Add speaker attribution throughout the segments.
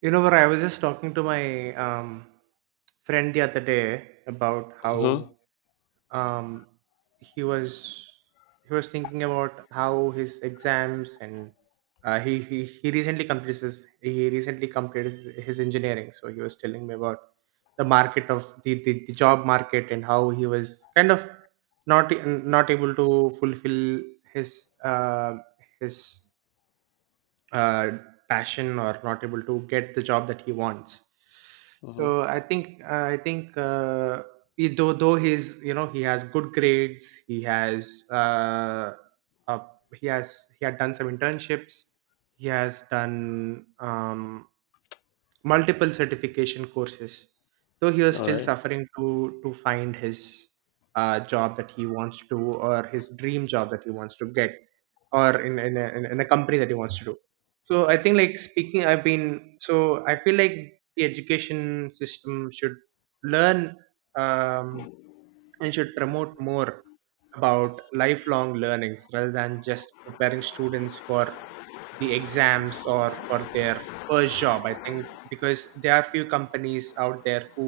Speaker 1: But I was just talking to my friend the other day about how
Speaker 2: Uh-huh.
Speaker 1: um, he was he was thinking about how his exams. And he recently completed his engineering. So he was telling me about the market of the job market and how he was kind of not able to fulfill his uh, his uh, passion, or not able to get the job that he wants.
Speaker 2: Uh-huh.
Speaker 1: So I think he- though he's, he has good grades, uh, he had done some internships, he has done multiple certification courses. Though he was
Speaker 2: All
Speaker 1: still
Speaker 2: right.
Speaker 1: suffering to find his job that he wants to, or his dream job that he wants to get, or in a company that he wants to do. So I think like speaking I've been so I feel like the education system should learn um, and should promote more about lifelong learnings, rather than just preparing students for the exams or for their first job, I think, because there are few companies out there who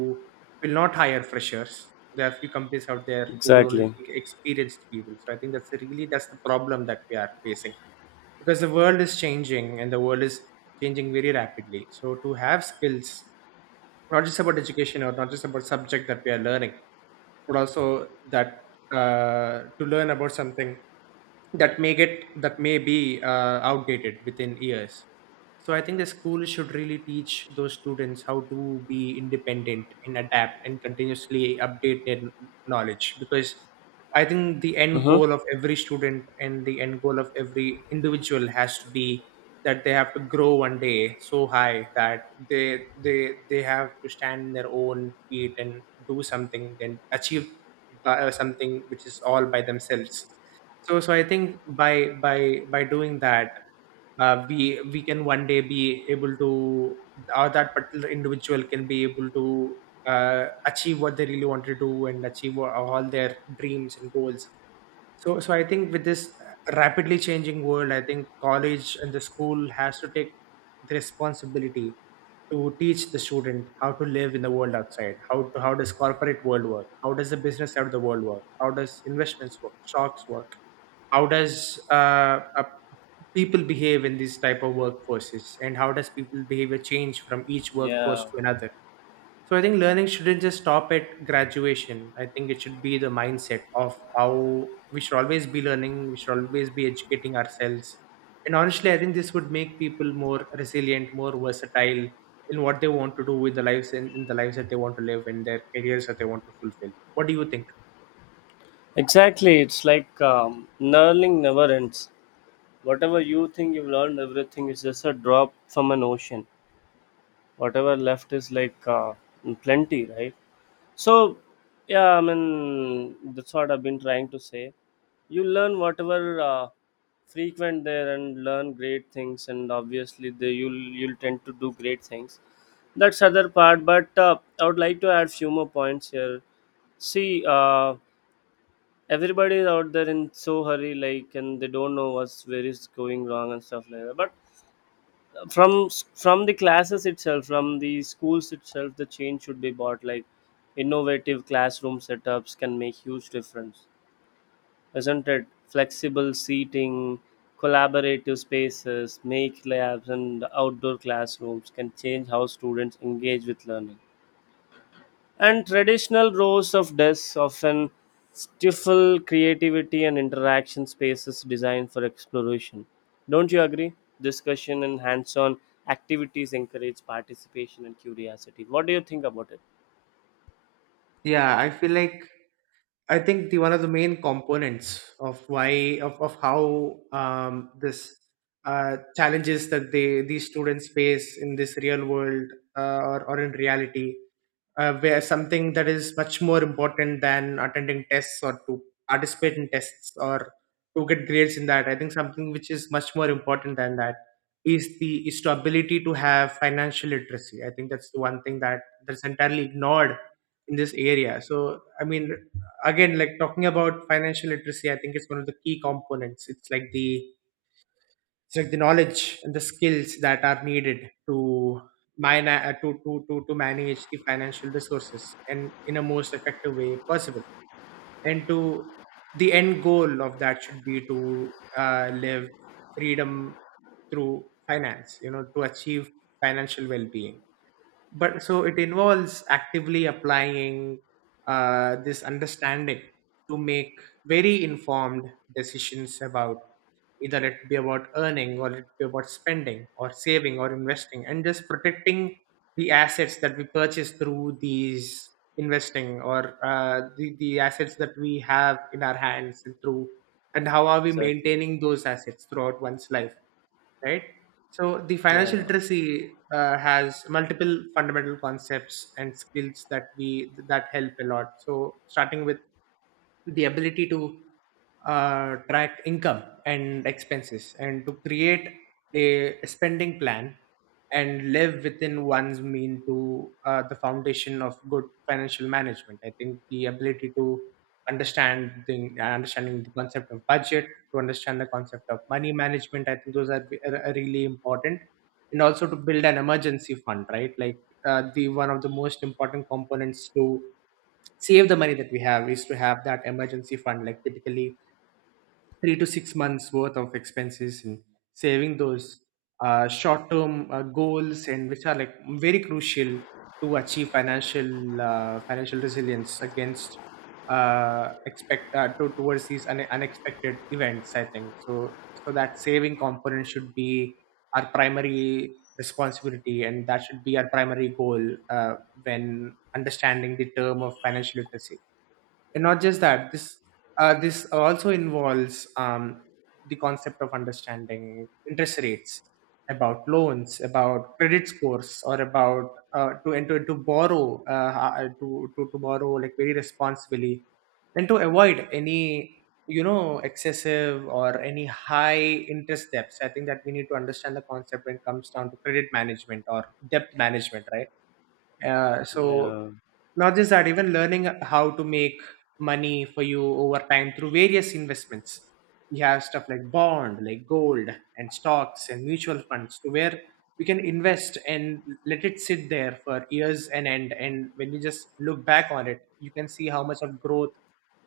Speaker 1: will not hire freshers. There are few companies out there who will only
Speaker 2: Exactly.
Speaker 1: take experienced people. So I think that's really that's the problem that we are facing, because the world is changing, and the world is changing very rapidly. So to have skills not just about education, or not just about subject that we are learning, but also that, to learn about something that may get that may be outdated within years. So I think the school should really teach those students how to be independent, and adapt, and continuously update their knowledge, because I think the end
Speaker 2: Uh-huh.
Speaker 1: goal of every student and the end goal of every individual has to be that they have to grow one day so high that they have to stand on their own feet, and do something, then achieve something which is all by themselves. So I think by doing that, we can one day be able to, or that particular individual can be able to achieve what they really want to do, and achieve all their dreams and goals. So I think, with this rapidly changing world, I think college and the school has to take the responsibility to teach the student how to live in the world outside. How does corporate world work? How does the business side of the world work? How does investments work? Stocks work? How does people behave in these type of workforces, and how does people behavior change from each workforce
Speaker 2: Yeah.
Speaker 1: to another? So I think learning shouldn't just stop at graduation. I think it should be the mindset of how we should always be learning, we should always be educating ourselves. And honestly, I think this would make people more resilient, more versatile, in what they want to do with the lives, and in the lives that they want to live, in their careers that they want to fulfill. What do you think?
Speaker 2: Exactly. It's like learning never ends. Whatever you think you've learned, everything is just a drop from an ocean. Whatever left is like plenty, right? So, yeah, I mean, that's what I've been trying to say. You learn whatever frequent there and learn great things, and obviously, you'll tend to do great things. That's other part, but I would like to add few more points here. See, everybody is out there in so hurry, like, and they don't know what's where is going wrong and stuff like that. But from from the classes itself, from the schools itself, the change should be bought like innovative classroom setups can make huge difference, isn't it? Flexible seating, collaborative spaces, make labs and outdoor classrooms can change how students engage with learning, and traditional rows of desks often stifle creativity and interaction spaces designed for exploration. Don't you agree? Discussion and hands on activities encourage participation and curiosity. What do you think about it?
Speaker 1: Yeah, I feel like, I think the one of the main components of how, this, challenges that they these students face in this real world, or in reality, where something that is much more important than attending tests, or to participate in tests, or to get grades in that. I think something which is much more important than that is the ability to have financial literacy. I think that's the one thing that that's entirely ignored in this area. So I mean, again, like, talking about financial literacy, I think it's one of the key components. It's like the knowledge and the skills that are needed to mine to manage the financial resources, and in a most effective way possible. And to, the end goal of that should be to live freedom through finance to achieve financial well-being. But so it involves actively applying this understanding to make very informed decisions about, either it be about earning, or it be about spending, or saving, or investing, and just protecting the assets that we purchase through these investing, or the assets that we have in our hands, and through, and how are we
Speaker 2: Exactly.
Speaker 1: maintaining those assets throughout one's life, right? So the financial
Speaker 2: Yeah,
Speaker 1: literacy has multiple fundamental concepts and skills that we that help a lot. So starting with the ability to track income and expenses, and to create a spending plan, and live within one's mean, to, the foundation of good financial management. I think the ability to understanding the concept of budget, to understand the concept of money management, I think those are, be- are really important. And also to build an emergency fund, right? Like, the one of the most important components to save the money that we have is to have that emergency fund, like, typically 3 to 6 months worth of expenses. And saving those short term goals, and which are like very crucial to achieve financial, financial resilience against, towards these unexpected events, I think. So so that saving component should be our primary responsibility, and that should be our primary goal, uh, when understanding the term of financial literacy. And not just that, this also involves the concept of understanding interest rates, about loans, about credit scores, or about to enter to borrow, to borrow like very responsibly, and to avoid any, excessive, or any high interest debts, I think, that we need to understand the concept when it comes down to credit management or debt management, right? So
Speaker 2: yeah,
Speaker 1: not just that, even learning how to make money for you over time through various investments. We have stuff like bond, like gold, and stocks, and mutual funds, to where we can invest and let it sit there for years and end. And when you just look back on it, you can see how much of growth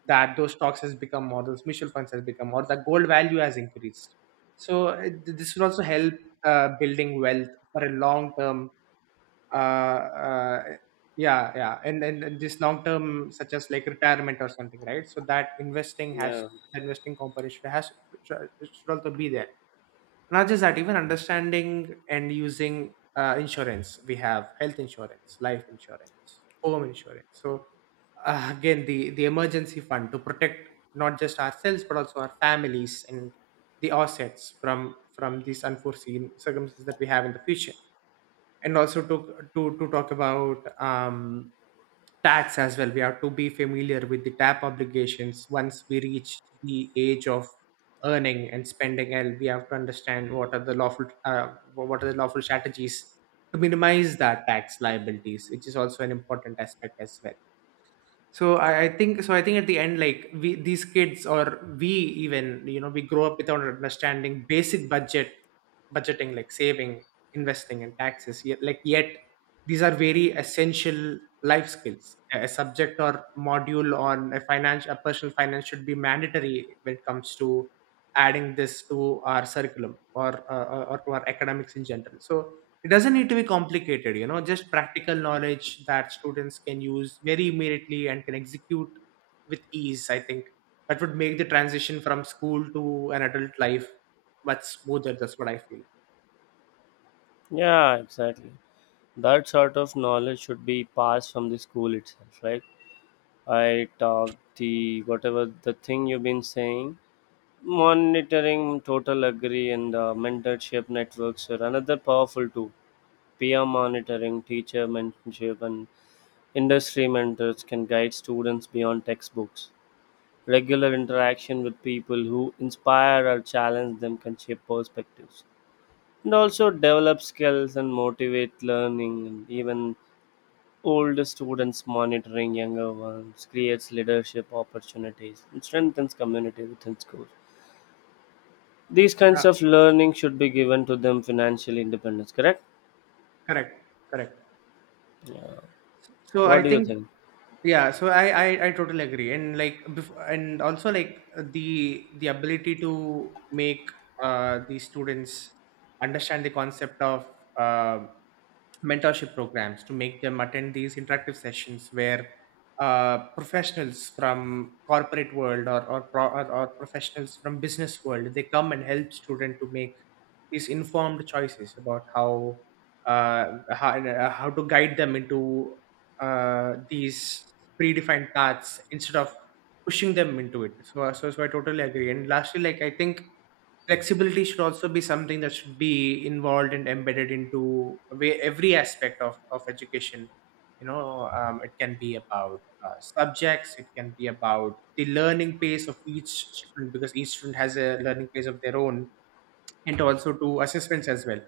Speaker 1: that those stocks has become, or those mutual funds has become, or the gold value has increased. So this will also help building wealth for a long term. uh, uh, yeah, yeah. And then this long term, such as like retirement or something, right? So that investing has
Speaker 2: yeah,
Speaker 1: the investing component should has should also be there. Not just that, even understanding and using insurance. We have health insurance, life insurance, home insurance. So again, the emergency fund to protect not just ourselves, but also our families and the assets from these unforeseen circumstances that we have in the future. And also to to talk about tax as well. We have to be familiar with the tap obligations once we reach the age of earning and spending. And we have to understand what are the lawful, what are the lawful strategies to minimize that tax liabilities, which is also an important aspect as well. So I think at the end, like, we these kids, or we, even, we grow up without understanding basic budgeting, like saving, investing, and taxes. Yet, like, yet these are very essential life skills. A subject or module on a personal finance should be mandatory when it comes to adding this to our curriculum, or or to our academics in general. So it doesn't need to be complicated, just practical knowledge that students can use very immediately and can execute with ease. I think that would make the transition from school to an adult life much smoother. That's what I feel.
Speaker 2: yeah, exactly. That sort of knowledge should be passed from the school itself, right? I talk the whatever the thing you've been saying. Monitoring, total agree, and mentorship networks are another powerful tool. Peer monitoring, teacher mentorship, and industry mentors can guide students beyond textbooks. Regular interaction with people who inspire or challenge them can shape perspectives and also develop skills and motivate learning. And even older students monitoring younger ones creates leadership opportunities and strengthens community within schools. These kinds
Speaker 1: Yeah,
Speaker 2: of learning should be given to them, financial independence, correct?
Speaker 1: correct, correct. So I
Speaker 2: What do you
Speaker 1: think,
Speaker 2: think?
Speaker 1: yeah, so I totally agree. And like, bef- and also like the ability to make the students understand the concept of um mentorship programs, to make them attend these interactive sessions where professionals from corporate world, or professionals from business world, they come and help student to make these informed choices about uh, how to guide them into these predefined paths, instead of pushing them into it. So I totally agree. And lastly, like, I think flexibility should also be something that should be involved and embedded into every aspect of education. It can be about subjects, it can be about the learning pace of each student, because each student has a learning pace of their own, and also to assessments as well.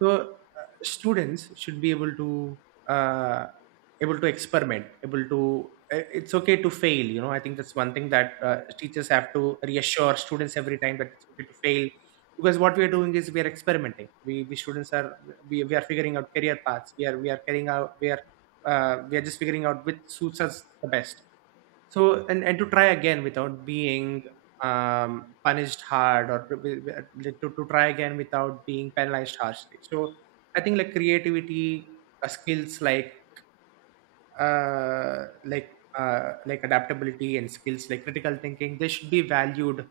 Speaker 1: So students should be able to, uh, experiment, able to It's okay to fail. I think that's one thing that teachers have to reassure students every time that it's okay to fail. Because what we are doing is we are experimenting. We students are we are figuring out career paths. We are carrying out, we are just figuring out which suits us the best. So and to try again without being punished hard, to try again without being penalized harshly. So I think like creativity, skills like uh, like like adaptability and skills like critical thinking, they should be valued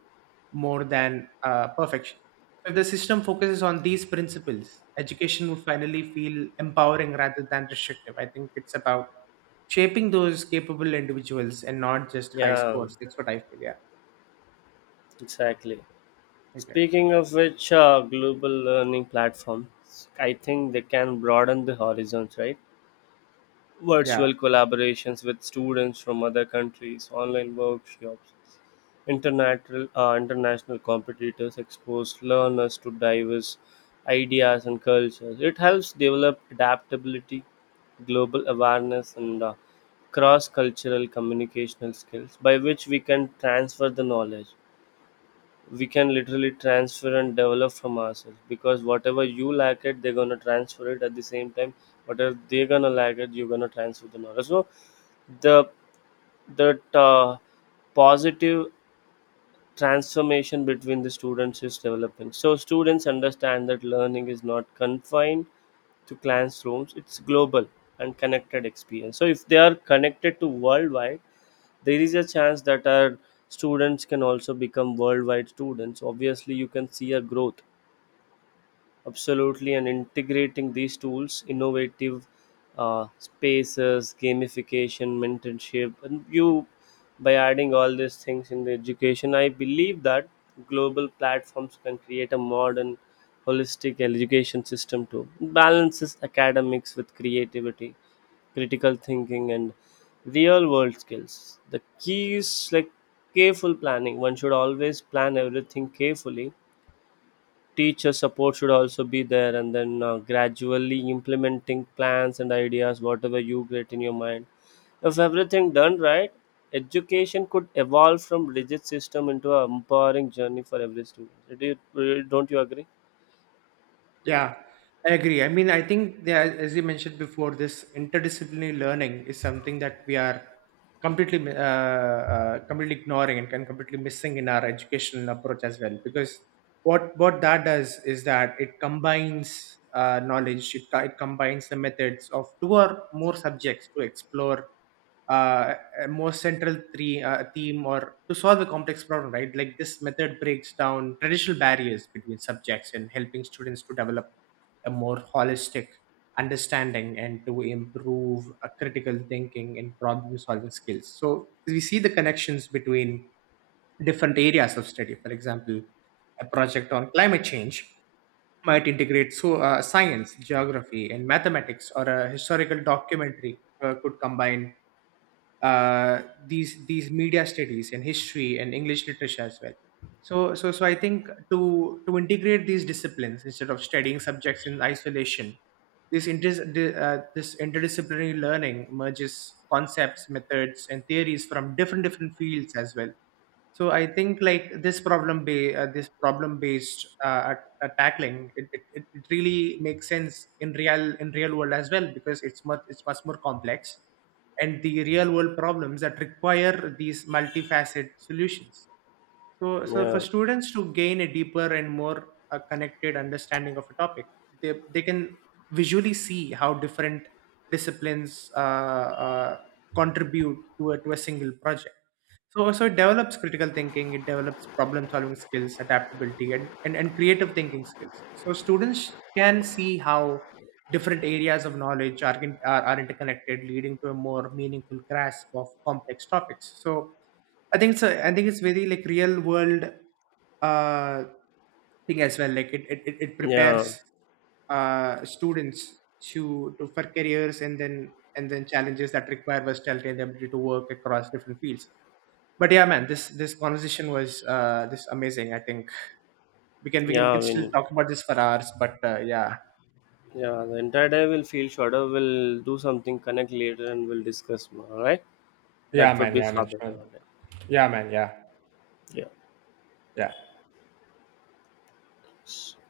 Speaker 1: more than perfection. If the system focuses on these principles, education would finally feel empowering rather than restrictive. I think it's about shaping those capable individuals and not just high
Speaker 2: Yeah,
Speaker 1: scores. That's what I feel. Yeah,
Speaker 2: exactly.
Speaker 1: exactly.
Speaker 2: Speaking of which, global learning platforms, I think they can broaden the horizons, right?
Speaker 1: Yeah.
Speaker 2: Virtual collaborations with students from other countries, online workshops, international, international competitors expose learners to diverse ideas and cultures. It helps develop adaptability, global awareness, and cross cultural communicational skills by which we can transfer the knowledge. We can literally transfer and develop from ourselves, because whatever you lack it, they're gonna transfer it at the same time. Whatever they're gonna lack it, you're gonna transfer the knowledge. So the, that positive transformation between the students is developing. So students understand that learning is not confined to classrooms; it's global and connected experience. So if they are connected to worldwide, there is a chance that our students can also become worldwide students. Obviously, you can see a growth. Absolutely, and integrating these tools, innovative spaces, gamification, mentorship, and you, by adding all these things in the education, I believe that global platforms can create a modern, holistic education system too. It balances academics with creativity, critical thinking, and real world skills. The key is like careful planning. One should always plan everything carefully, teacher support should also be there, and then gradually implementing plans and ideas whatever you get in your mind. If everything done right, education could evolve from rigid system into a empowering journey for every student. Do you, really, don't you agree?
Speaker 1: Yeah, I agree. I mean, I think there, as you mentioned before, this interdisciplinary learning is something that we are completely mi- uh, completely ignoring and can completely missing in our educational approach as well. Because what that does is that it combines knowledge, it combines the methods of two or more subjects to explore uh, a more central theme, or to solve a complex problem, right? Like this method breaks down traditional barriers between subjects and helping students to develop a more holistic understanding and to improve a critical thinking and problem solving skills. So we see the connections between different areas of study. For example, a project on climate change might integrate, so science, geography and mathematics, or a historical documentary could combine these media studies and history and English literature as well. So I think to integrate these disciplines instead of studying subjects in isolation, this this interdisciplinary learning merges concepts, methods, and theories from different fields as well. So I think like this problem based, at tackling it, it really makes sense in real world as well, because it's much more complex. And the real world problems that require these multifaceted solutions. So, so for
Speaker 2: Yeah,
Speaker 1: students to gain a deeper and more connected understanding of a topic, they can visually see how different disciplines contribute to to a single project. So it develops critical thinking, it develops problem solving skills, adaptability, and creative thinking skills. So students can see how different areas of knowledge are interconnected, leading to a more meaningful grasp of complex topics. So I think it's very like real world uh, thing as well. Like it, it
Speaker 2: yeah,
Speaker 1: prepares students to for careers and then challenges that require versatility and the ability to work across different fields. But yeah, man, this conversation was this amazing. I think we
Speaker 2: yeah,
Speaker 1: can
Speaker 2: I
Speaker 1: still
Speaker 2: mean,
Speaker 1: talk about this for hours, but yeah.
Speaker 2: yeah, the entire day will feel shorter. We'll do something, connect later, and we'll discuss more. All right,
Speaker 1: Yeah,
Speaker 2: that would
Speaker 1: man.
Speaker 2: be
Speaker 1: Yeah,
Speaker 2: far
Speaker 1: man.
Speaker 2: better.
Speaker 1: Sure.
Speaker 2: All right.
Speaker 1: Yeah, man. Yeah.
Speaker 2: Yeah,
Speaker 1: Yeah.
Speaker 2: yeah.